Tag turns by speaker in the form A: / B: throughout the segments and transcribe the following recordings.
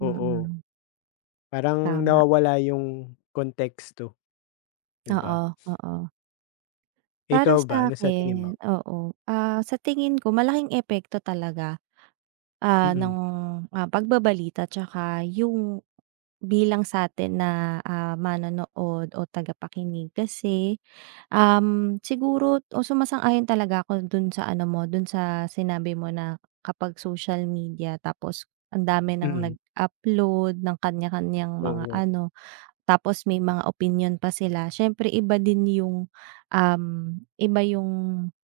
A: Oo.
B: Mm.
A: Parang
B: Tama.
A: nawawala yung konteksto, 'di ba.
B: Oo, oo. Para
A: Ikaw, ba ano sa tingin
B: sa'kin,
A: mo?
B: oo. Ah, sa tingin ko malaking epekto talaga, ah, ng,
A: Mm.
B: ah, pagbabalita tsaka yung bilang sa'tin na, ah, manonood o tagapakinig. Kasi, um, siguro o sumasang-ayon talaga ako dun sa ano mo, dun sa sinabi mo na kapag social media tapos ang dami nang
A: Mm.
B: nag-upload ng kaniya-kaniyang mga
A: Oo.
B: ano. Tapos may mga opinyon pa sila, siyempre iba din yung, uhm, iba yung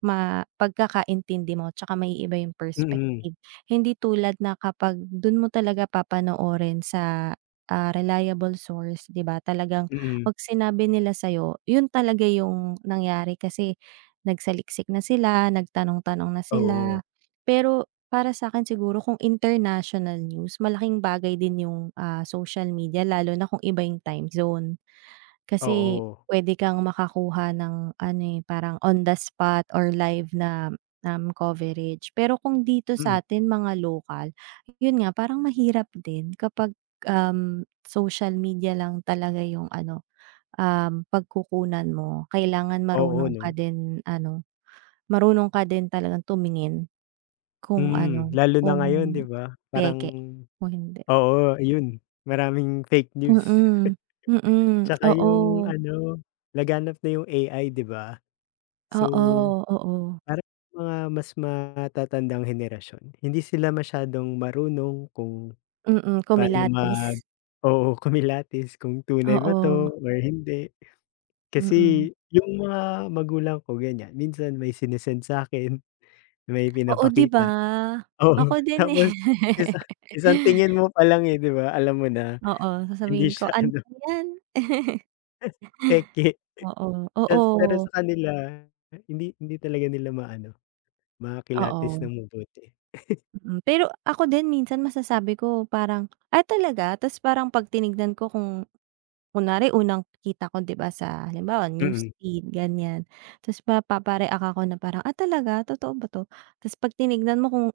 B: ma pagkakaintindi mo. Tsaka maiiba yung
A: Mm.
B: perspective. Hindi tulad na kapag dun mo talaga papanoorin sa, ah, reliable source, 'di ba, talagang
A: Mm.
B: ‘pag sinabi nila sa'yo, yun talaga yung nangyari kasi nagsaliksik na sila, nagtanong-tanong na sila.
A: Oo.
B: Pero para sa'kin siguro kung international news, malaking bagay din yung, ah, social media, lalo na kung iba yung time zone. Kasi
A: Oo.
B: pwede kang makakuha ng ano eh, parang on the spot or live na na coverage. Pero kung dito
A: Mm.
B: sa'tin mga lokal, yun nga parang mahirap din kapag, um, social media lang talaga yung ano, um, pagkukunan mo. Kailangan
A: Oo,
B: marunong ka
A: 'no.
B: din ano, marunong ka din talagang tumingin kung
A: Hmm,
B: ano,
A: lalo na
B: kung
A: ngayon 'di ba. Parang
B: peke o hindi.
A: oo, yun maraming fake news.
B: Mm, mm.
A: Tsaka yung
B: Oo.
A: ano, laganap na yung AI, 'di ba. So,
B: Oo, oo.
A: parang mga mas matatandang henerasyon, hindi sila masyadong marunong kung
B: Mm,
A: paano mag
B: kumilatis.
A: oo, kumilatis kung tunay ba
B: Oo.
A: 'to or hindi.
B: Mm.
A: Kasi yung mga magulang ko ganiyan. Minsan may sinisend sa'kin, may
B: Oo, 'di ba.
A: pinapakita. Oo,
B: Ako din eh.
A: tapos isa isang tingin mo palang eh, 'di ba alam mo na,
B: Oo, sasabihin
A: hindi
B: ko,
A: siya
B: “Ano
A: ano
B: ba yan?”
A: peke.
B: Oo,
A: Ta’s pero
B: oo.
A: sa kanila, hindi hindi talaga nila ma-ano, makilatis
B: Oo.
A: nang mabuti.
B: Mm, pero ako din minsan masasabi ko parang, “Ah talaga?” Ta’s parang ‘pag tinignan ko kung kunwari unang kita ko, 'di ba, sa halimbawa news
A: Mm.
B: feed ganiyan. Ta’s mapapa-react ako na parang, “Ah, talaga? Totoo ba 'to?” Ta’s ‘pag tinignan mo kung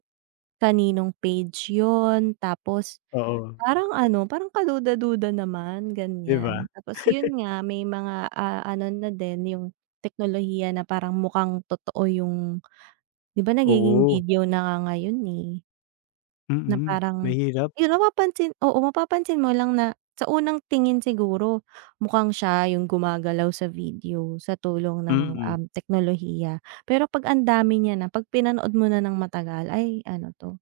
B: kaninong page yun tapos
A: Oo.
B: parang ano, parang kaduda-duda naman,
A: 'Di ba.
B: ganiyan. Tapos yun nga, may mga, ah, ano na din yung teknolohiya na parang mukhang totoo yung 'di ba nagiging
A: Oo.
B: video na nga ngayon eh. Na
A: Mm,
B: parang,
A: mahirap.
B: yun mapapansin oo, mapapansin mo lang na sa unang tingin siguro mukhang siya yung gumagalaw sa video sa tulong ng,
A: Mm.
B: um, teknolohiya. Pero ‘pag ang dami niya na, ‘pag pinanood mo na nang matagal, ay ano 'to.